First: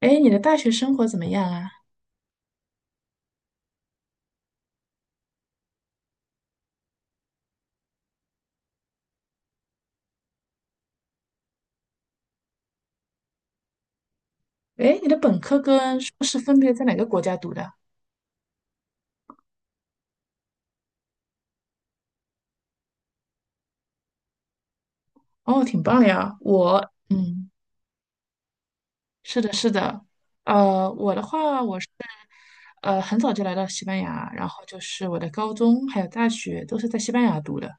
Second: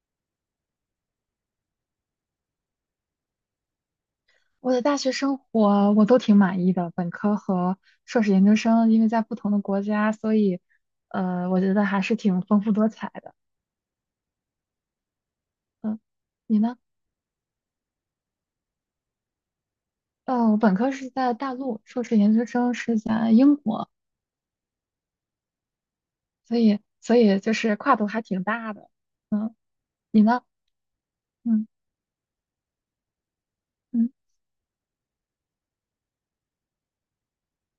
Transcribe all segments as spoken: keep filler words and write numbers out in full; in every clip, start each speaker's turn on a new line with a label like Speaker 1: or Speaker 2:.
Speaker 1: 哎，你的大学生活怎么样啊？
Speaker 2: 我的大学生活我都挺满意的，本科和硕士研究生，因为在不同的国家，所以呃，我觉得还是挺丰富多彩的。
Speaker 1: 哎，你的本科跟
Speaker 2: 嗯，
Speaker 1: 硕士分
Speaker 2: 你
Speaker 1: 别
Speaker 2: 呢？
Speaker 1: 在哪个国家读的？
Speaker 2: 呃，我本科是在大陆，硕士研究生是在英国，
Speaker 1: 哦，挺棒的呀。
Speaker 2: 所以
Speaker 1: 我，
Speaker 2: 所以
Speaker 1: 嗯，
Speaker 2: 就是跨度还挺大的。
Speaker 1: 是的，是的。
Speaker 2: 你呢？
Speaker 1: 呃，我的话，
Speaker 2: 嗯
Speaker 1: 我是呃很早就来到西班
Speaker 2: 嗯，
Speaker 1: 牙，然后就是我的高中还有大学都是在西班牙读的。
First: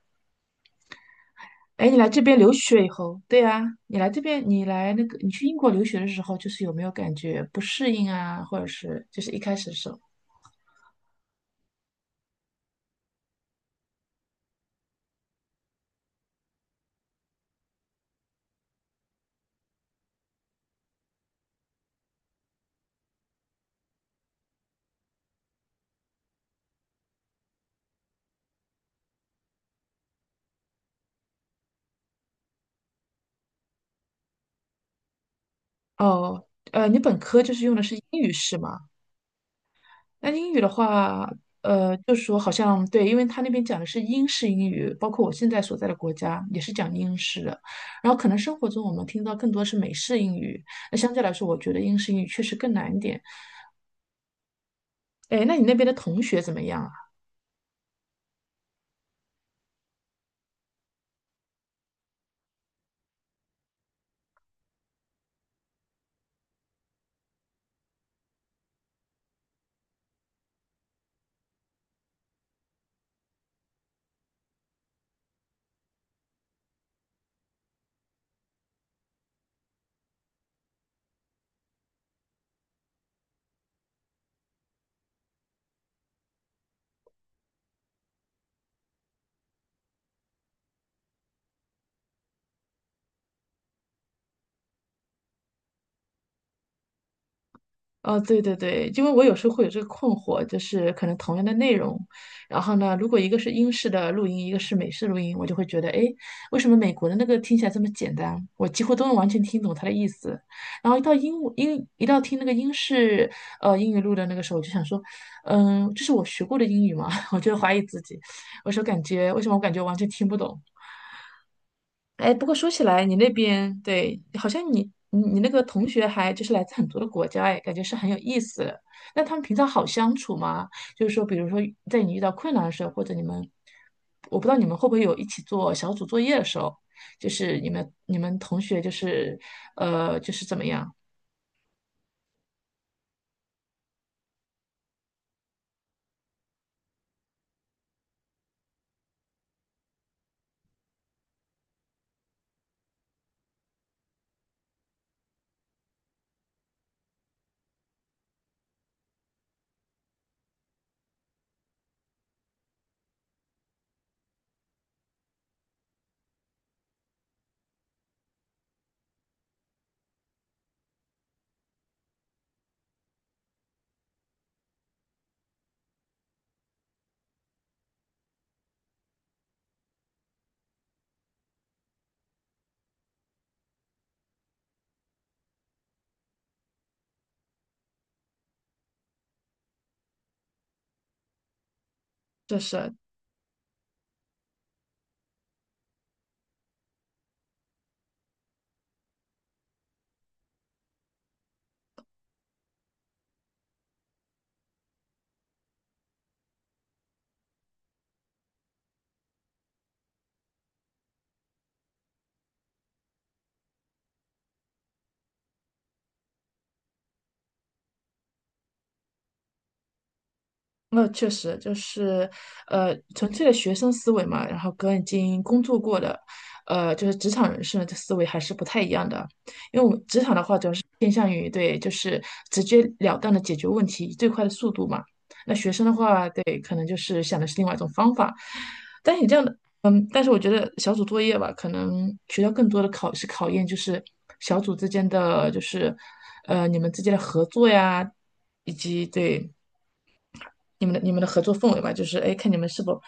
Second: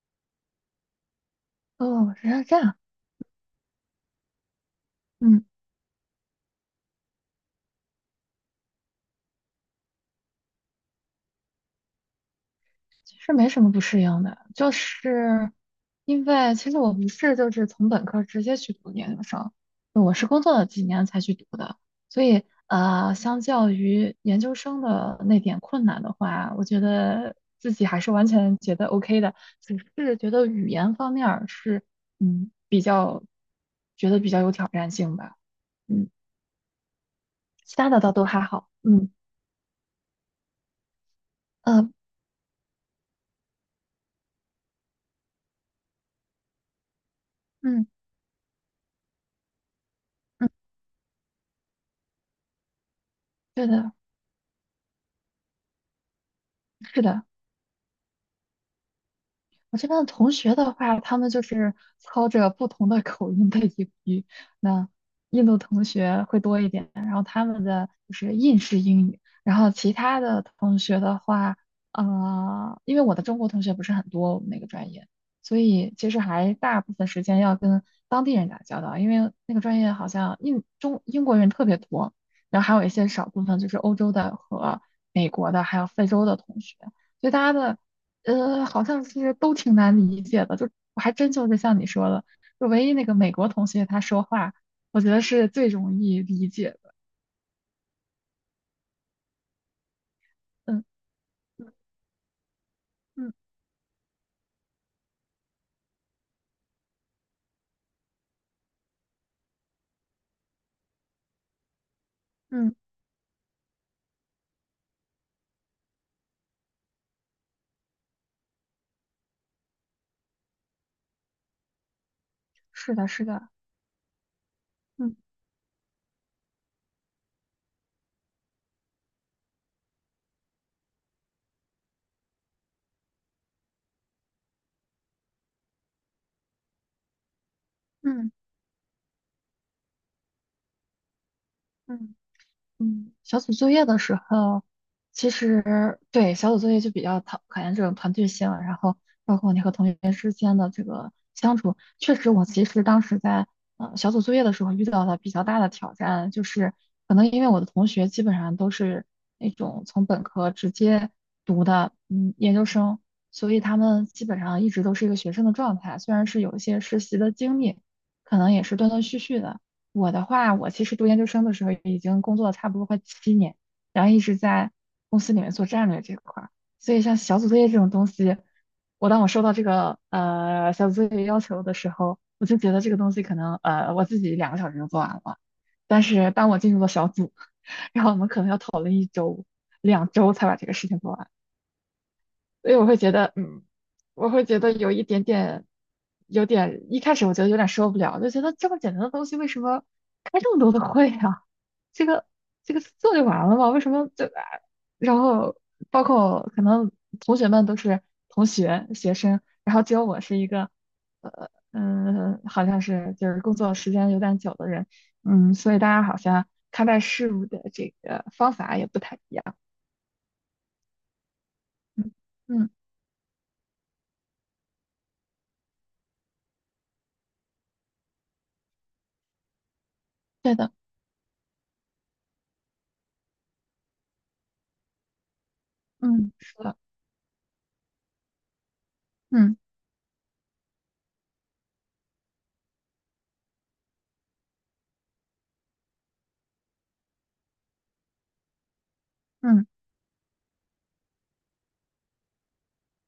Speaker 1: 哎，你来
Speaker 2: 哦，
Speaker 1: 这
Speaker 2: 原
Speaker 1: 边
Speaker 2: 来是
Speaker 1: 留
Speaker 2: 这样。
Speaker 1: 学以后，对啊，你来这边，你来那个，你
Speaker 2: 嗯。
Speaker 1: 去英国留学的时候，就是有没有感觉不适应啊，或者是就是一开始的时候？
Speaker 2: 是没什么不适应的，就是因为其实我不是就是从本科直接去读研究生，我是工作了几年才去读的，所以呃，相较于研究生的那点困难的话，我觉得自己还是完全觉得 OK 的，只是觉得语言方面儿是嗯比较觉得比较有挑战性吧，嗯，
Speaker 1: 哦，呃，你本科就是用
Speaker 2: 其
Speaker 1: 的
Speaker 2: 他
Speaker 1: 是
Speaker 2: 的倒
Speaker 1: 英
Speaker 2: 都
Speaker 1: 语
Speaker 2: 还
Speaker 1: 是
Speaker 2: 好，
Speaker 1: 吗？
Speaker 2: 嗯
Speaker 1: 那英语的话，
Speaker 2: 呃
Speaker 1: 呃，就是说好像对，因为他那边讲的是英式英语，包括我现在所在的国家也是讲英式的。
Speaker 2: 嗯
Speaker 1: 然后可能生活中我们听到更多是美式英
Speaker 2: 嗯，
Speaker 1: 语，那相对来说，我觉得英式英语确实更难一点。
Speaker 2: 对的，
Speaker 1: 哎，那你那边的同学怎么样啊？
Speaker 2: 是的。我这边的同学的话，他们就是操着不同的口音的英语。那印度同学会多一点，然后他们的就是印式英语。然后其他的同学的话，呃，因为我的中国同学不是很多，我们那个专业，所以其实还大部分时间要跟当地人打交道，因为那个专业好像印中英国人特别多，然后还有一些少部分就是欧洲的和美国的，还有非洲的同学。所以大家的呃，好像是都挺难理解的，就我还真就是像你说的，就唯一那个美国同学他说话，我觉得是最容易理解的。
Speaker 1: 哦，对对对，因为我有时候会有这个困惑，就
Speaker 2: 嗯
Speaker 1: 是可能同样的
Speaker 2: 嗯
Speaker 1: 内容，然后呢，如果一
Speaker 2: 嗯
Speaker 1: 个是英式的录音，一个是美式录音，我就会觉得，哎，为什么美国的那个听起来这么简单？我几乎都能完全听懂它的意思。然后一到英英一到听那个英
Speaker 2: 嗯，
Speaker 1: 式呃英语录的那个时候，我就想说，嗯，这是我学过的英语吗？我就怀疑自己，我说感觉为什么我感觉完全听不懂？哎，不过说起
Speaker 2: 是
Speaker 1: 来，
Speaker 2: 的，
Speaker 1: 你
Speaker 2: 是
Speaker 1: 那
Speaker 2: 的，
Speaker 1: 边对，好像你
Speaker 2: 嗯
Speaker 1: 你你那个同学还就是来自很多的国家，哎，感觉是很有意思的。那他们平常好相处吗？就是说，比如说在你遇到困难的时候，或者你们，我不知道你们会不会有一起做小组作业的时候，就是你们你
Speaker 2: 嗯
Speaker 1: 们同学就是呃就是怎么样？
Speaker 2: 嗯。嗯，小组作业的时候，其实对小组作业就比较讨考验这种团队性啊，然后包括你和同学之间的这个相处。确实，我其实当时在呃小组作业的时候遇到的比较大的挑战，就是可能因为我的同学基本上都是那种从本科直接读的嗯研究生，所以他们基本上一直都是一个学生的状态，虽然是有一些实习的经历，可能也是断断续续的。我的话，我其实读研究生的时候已经工作了差不多快七年，然后一直在公司里面做战略这块儿，所以像小组作业这种东西，我当我收到这个呃小组作业要求的时候，我就觉得这个东西可能呃我自己两个小时就做完了，但是当我进入了小组，然后我们可能要讨论一周、两周才把这个事情做完。
Speaker 1: 这
Speaker 2: 所以我
Speaker 1: 是。
Speaker 2: 会觉得，嗯，我会觉得有一点点，有点，一开始我觉得有点受不了，就觉得这么简单的东西为什么开这么多的会啊？这个这个做就完了嘛？为什么就啊？然后包括可能同学们都是同学学生，然后只有我是一个，呃嗯，好像是就是工作时间有点久的人，嗯，所以大家好像看待事物的这个方法也不太一样，
Speaker 1: 那确实就
Speaker 2: 嗯
Speaker 1: 是，
Speaker 2: 嗯，
Speaker 1: 呃，纯粹的学生思维嘛，然后跟已经工作过的，呃，就是职场人士的这思维还是不太一样的。因为我们职场的
Speaker 2: 对
Speaker 1: 话，主
Speaker 2: 的，
Speaker 1: 要是偏向于对，就是直截了当的解决问题，以最快的速度嘛。那学生的话，
Speaker 2: 嗯，是
Speaker 1: 对，可
Speaker 2: 的。
Speaker 1: 能就是想的是另外一种方法。但你这样
Speaker 2: 嗯。
Speaker 1: 的，嗯，但是我觉得小组作业吧，可能学校更多的考是考验就是小组之间的，就是，呃，你们之间的合作呀，以及对。
Speaker 2: 嗯，
Speaker 1: 你们的你们的合作氛围嘛，就是哎，看你们是否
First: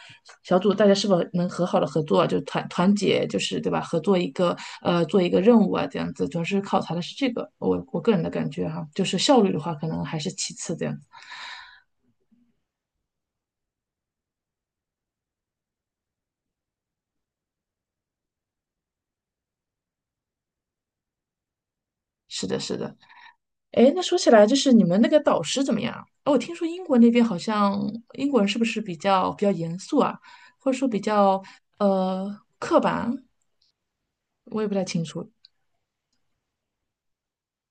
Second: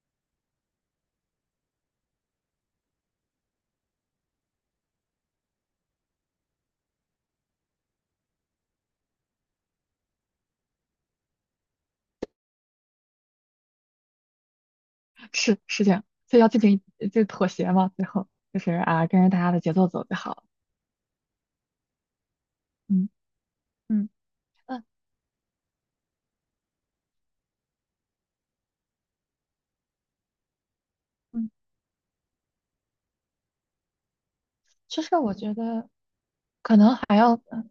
Speaker 1: 小组大家是否能和好的合作，就团团结，就是对吧？合作一个呃，做一个任务啊，这样子，主要是考察的是这个，我我个人的感觉哈、就是效率的话，可能还是其次这样子。
Speaker 2: 是是这样，所以要进行就妥协嘛，最后就是啊，跟着大家的节奏走就好了。
Speaker 1: 是的，是的。
Speaker 2: 嗯
Speaker 1: 哎，那
Speaker 2: 嗯
Speaker 1: 说起来，就是
Speaker 2: 嗯
Speaker 1: 你们那个导师怎么样啊？哦，我听说英国那边好像英国人是不是比较比较严肃啊，或者说比较
Speaker 2: 嗯，
Speaker 1: 呃刻板？我也不太
Speaker 2: 其
Speaker 1: 清
Speaker 2: 实
Speaker 1: 楚。
Speaker 2: 我觉得可能还要，嗯，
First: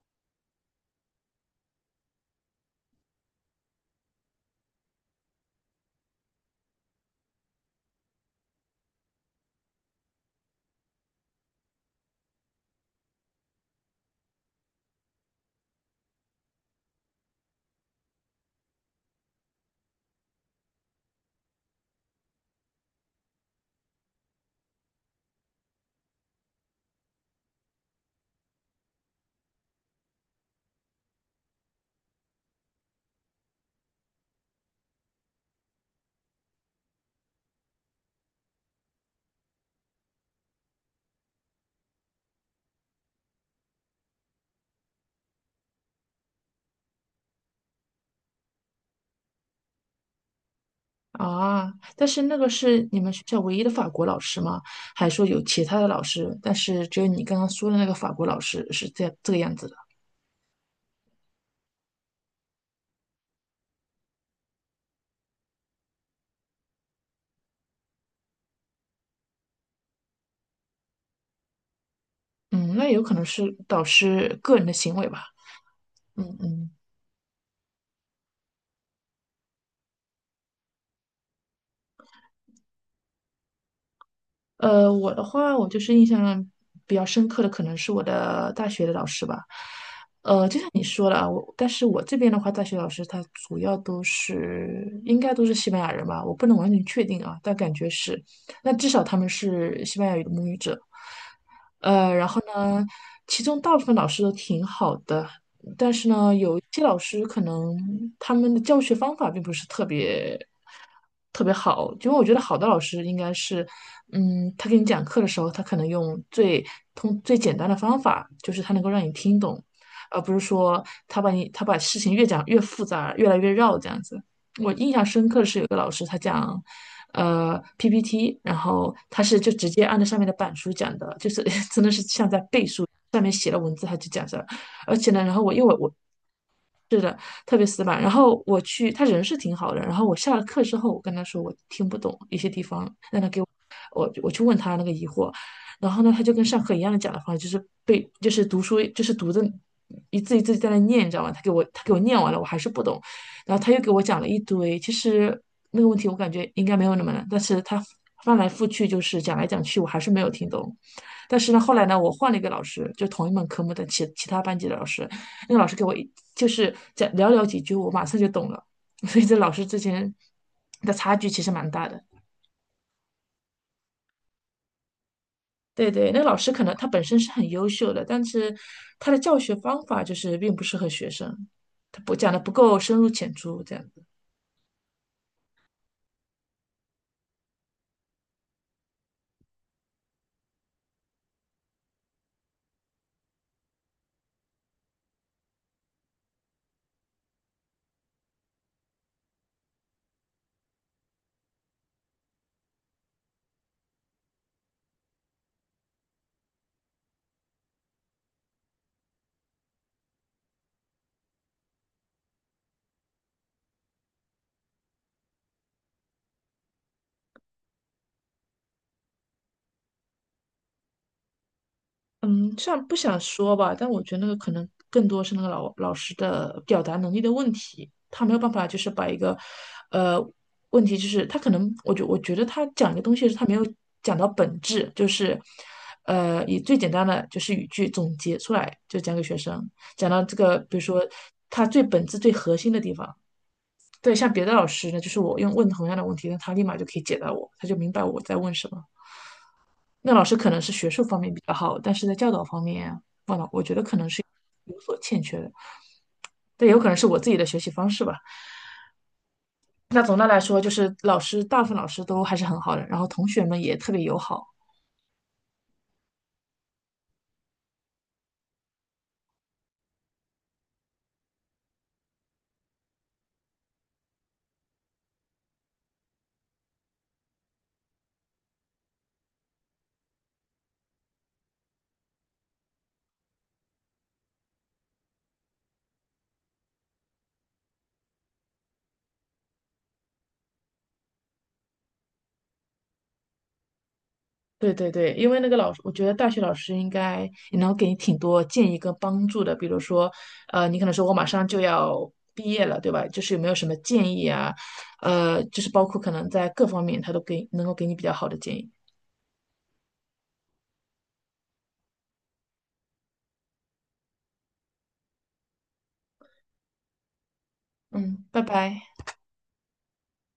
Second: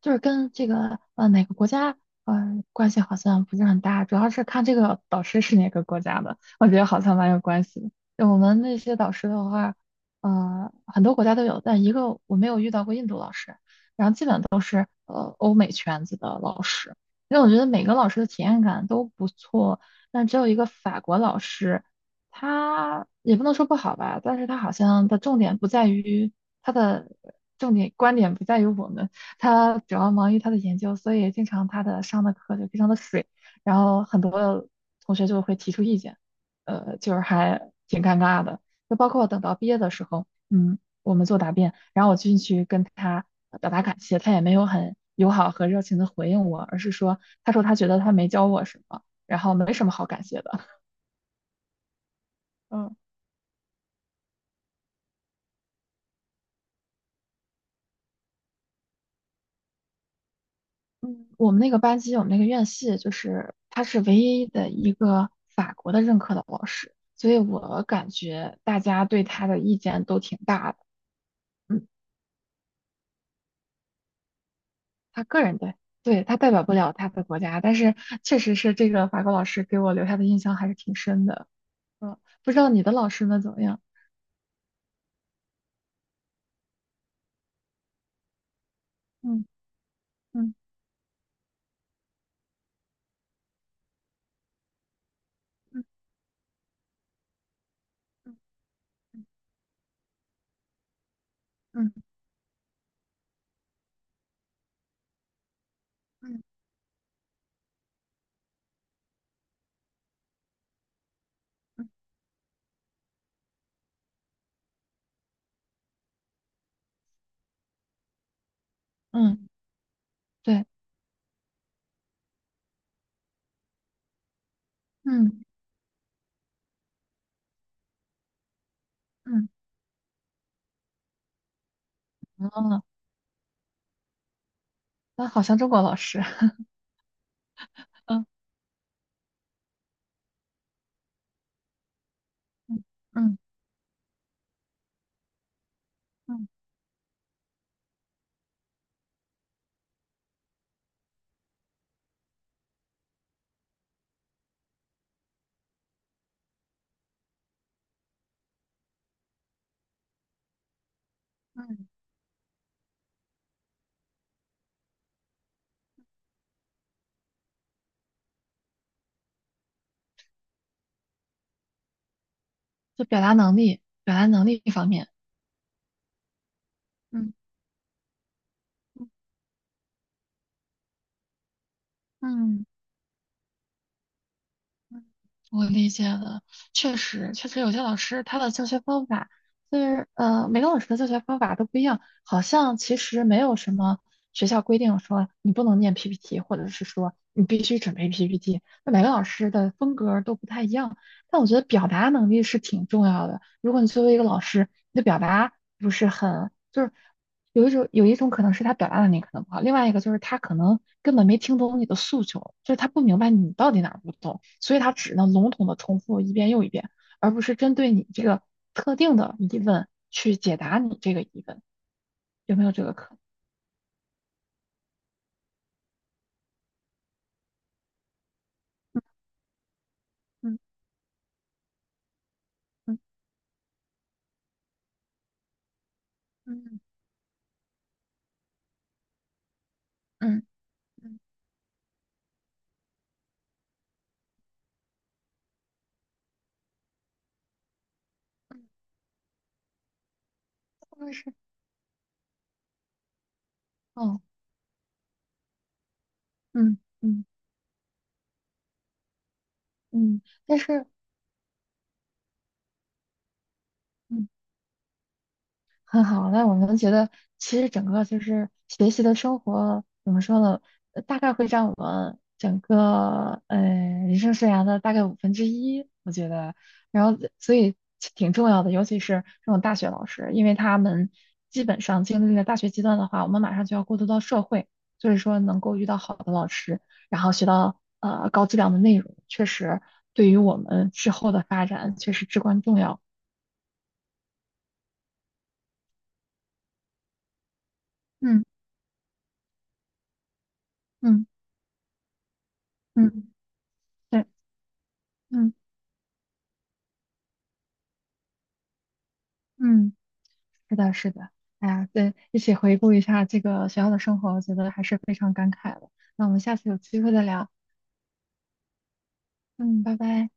Speaker 2: 就是跟这个呃哪个国家呃关系好像不是很大，主要是看这个导师是哪个国家的，我觉得好像蛮有关系的。就我们那些导师的话，呃，很多国家都有，但一个我没有遇到过印度老师。呃欧美圈子的老师，因为我觉得每个老师的体验感都不错，但只有一个法国老师，他也不能说不好吧，但是他好像的重点不在于他的重点观点不在于我们，他主要忙于他的研究，所以经常他的上的课就非常的水，然后很多同学就会提出意见，呃，就是还挺尴尬的，就包括等到毕业的时候，嗯。我们做答辩，然后我进去跟他表达感谢，他也没有很友好和热情的回应我，而是说，他说他觉得他没教我什么，然后没什么好感谢的。
Speaker 1: 啊，但是那个是
Speaker 2: 嗯
Speaker 1: 你们学校唯一的法国老师吗？还是说有其他的老师？但是只有你刚刚说的那个法国老师是这这个样子的。
Speaker 2: 嗯，我们那个班级，我们那个院系，就是他是唯一的一个法国的任课的老师，所以我感觉大家对他的意见都挺大的。嗯，
Speaker 1: 嗯，那有可能是导师个人的行为
Speaker 2: 他
Speaker 1: 吧。
Speaker 2: 个人的，对，
Speaker 1: 嗯
Speaker 2: 他代表
Speaker 1: 嗯。
Speaker 2: 不了他的国家，但是确实是这个法国老师给我留下的印象还是挺深的。嗯，不知道你的老师们怎么样？
Speaker 1: 呃，我的话，我就是印象比较深刻的，可能是我的大学的老师吧。
Speaker 2: 嗯
Speaker 1: 呃，
Speaker 2: 嗯。
Speaker 1: 就像你说了啊，我，但是我这边的话，大学老师他主要都是应该都是西班
Speaker 2: 嗯
Speaker 1: 牙人吧，我不能完全确定啊，但感觉是，那至少他们是西班牙语的母语者。
Speaker 2: 嗯
Speaker 1: 呃，然后呢，其中大部分老师都挺好的，但是呢，
Speaker 2: 嗯
Speaker 1: 有一些老师可能他们的教学方法并不是特别特别
Speaker 2: 嗯
Speaker 1: 好，因为我觉得好的老师应该是，嗯，他给你讲课的时候，他可能用最通最简单的方法，就是他能够让你听
Speaker 2: 嗯，
Speaker 1: 懂，而不是
Speaker 2: 对，
Speaker 1: 说他把你他把事情越讲越复杂，越来越绕这样子。我印象深刻
Speaker 2: 嗯
Speaker 1: 的是有一个老师他讲。呃，P P T，然后他是
Speaker 2: 嗯，
Speaker 1: 就直接按照上面的板书讲的，就是 真的是像在背
Speaker 2: 哦，
Speaker 1: 书，上面写了文字他就讲着。而且呢，
Speaker 2: 那
Speaker 1: 然后
Speaker 2: 好
Speaker 1: 我
Speaker 2: 像
Speaker 1: 因为
Speaker 2: 中
Speaker 1: 我
Speaker 2: 国
Speaker 1: 我
Speaker 2: 老师，
Speaker 1: 是的特别死板，然
Speaker 2: 嗯
Speaker 1: 后我去他人是挺好的，然后我下了课之后，我跟他说我听不懂一些地
Speaker 2: 嗯
Speaker 1: 方，让他
Speaker 2: 嗯
Speaker 1: 给我我我去问他那个疑惑，然后呢，他就跟
Speaker 2: 嗯
Speaker 1: 上课一样的讲的方式，就是背就是读书就是读的一字一字在那念，你知道吗？他给我他给我念完了，我还是不懂，然后他又给我讲了一堆，其实那个问题我感觉应该没有那么难，但是他翻来覆去就是讲来讲去，我还是没有听懂。但是呢，后来
Speaker 2: 嗯，
Speaker 1: 呢，我换了一个老师，就同一门科目的其其他班级的老师，那个老师给我一就是讲寥寥几句，我马上就懂了。所以这老师之前的差距其实蛮大的。
Speaker 2: 就表达能力，表达能力方面，
Speaker 1: 对对，那个老师可能他本身是
Speaker 2: 嗯
Speaker 1: 很优秀的，但是他的教学方法就是并不适合学生，他不讲的不
Speaker 2: 嗯。
Speaker 1: 够深入浅出，这样。
Speaker 2: 我理解了，确实，确实有些老师他的教学方法，就是呃，每个老师的教学方法都不一样，好像其实没有什么学校规定说你不能念 P P T，或者是说你必须准备 P P T，那每个老师的风格都不太一样。但我觉得表达能力是挺重要的，如果你作为一个老师，你的表达不是很，就是。有一种有一种可能是他表达能力可能不好，另外一个就是他可能根本没听懂你的诉求，就是他不明白你到底哪儿不懂，所以他只能笼统的重复一遍又一遍，而不是针对你这个特定的疑问去解答你这个疑问，
Speaker 1: 嗯，
Speaker 2: 有没有
Speaker 1: 虽
Speaker 2: 这
Speaker 1: 然
Speaker 2: 个
Speaker 1: 不
Speaker 2: 可
Speaker 1: 想说吧，但我觉得那个可能更多是那个老老师的表达能力的问题，他没有办法就是把一个，呃，
Speaker 2: 能？
Speaker 1: 问题就是他可能，我觉我觉得他讲一
Speaker 2: 嗯
Speaker 1: 个东西是他没有讲到本质，就是，呃，以最
Speaker 2: 嗯
Speaker 1: 简单的就是语句总结出来，就讲给学生，讲到这
Speaker 2: 嗯嗯
Speaker 1: 个，比如说
Speaker 2: 嗯
Speaker 1: 他最本质最核心的地方。对，像别的老师呢，就是我用问同样的问题，那他立马就可以解答我，他就明白我在问
Speaker 2: 嗯，
Speaker 1: 什么。那老师可能是学术
Speaker 2: 但
Speaker 1: 方
Speaker 2: 是，
Speaker 1: 面比较好，但是在教导方面，忘了，我觉得可能
Speaker 2: 哦
Speaker 1: 是有所欠缺的。这也
Speaker 2: 嗯
Speaker 1: 有可能是我
Speaker 2: 嗯
Speaker 1: 自己的学习方式吧。那总
Speaker 2: 嗯
Speaker 1: 的来
Speaker 2: 但
Speaker 1: 说，就
Speaker 2: 是。
Speaker 1: 是老师，大部分老师都还是很好的，然后同学们也特别友
Speaker 2: 嗯。
Speaker 1: 好。
Speaker 2: 很好，那我们觉得其实整个就是学习的生活怎么说呢？呃大概会占我们整个呃人生生涯的大概五分之一，我觉得。然后所以其挺重要的，尤其是这种大学老师，因为他们基本上经历了大学阶段的话，我们马上就要过渡到社会，所以说能够遇到好的老师，然后学到呃高质量的内容，确实对于我们之后的发展确实至关重要。
Speaker 1: 对对对，因为那个老师，我觉得大学老师应该也能给你挺多
Speaker 2: 嗯
Speaker 1: 建议跟帮助的。比如说，呃，你可能说我马
Speaker 2: 嗯
Speaker 1: 上就要毕业了，对吧？就
Speaker 2: 嗯，
Speaker 1: 是有没有什么建
Speaker 2: 对。
Speaker 1: 议啊？呃，
Speaker 2: 嗯。
Speaker 1: 就是包括可能在各方面，他都给能够给你比较好的建议。
Speaker 2: 嗯，是的，是的，哎呀，对，一起回顾一下这个学校的生活，我觉得还是非常感慨的。那我们下次有机会再聊，
Speaker 1: 嗯，拜拜。
Speaker 2: 嗯，拜拜。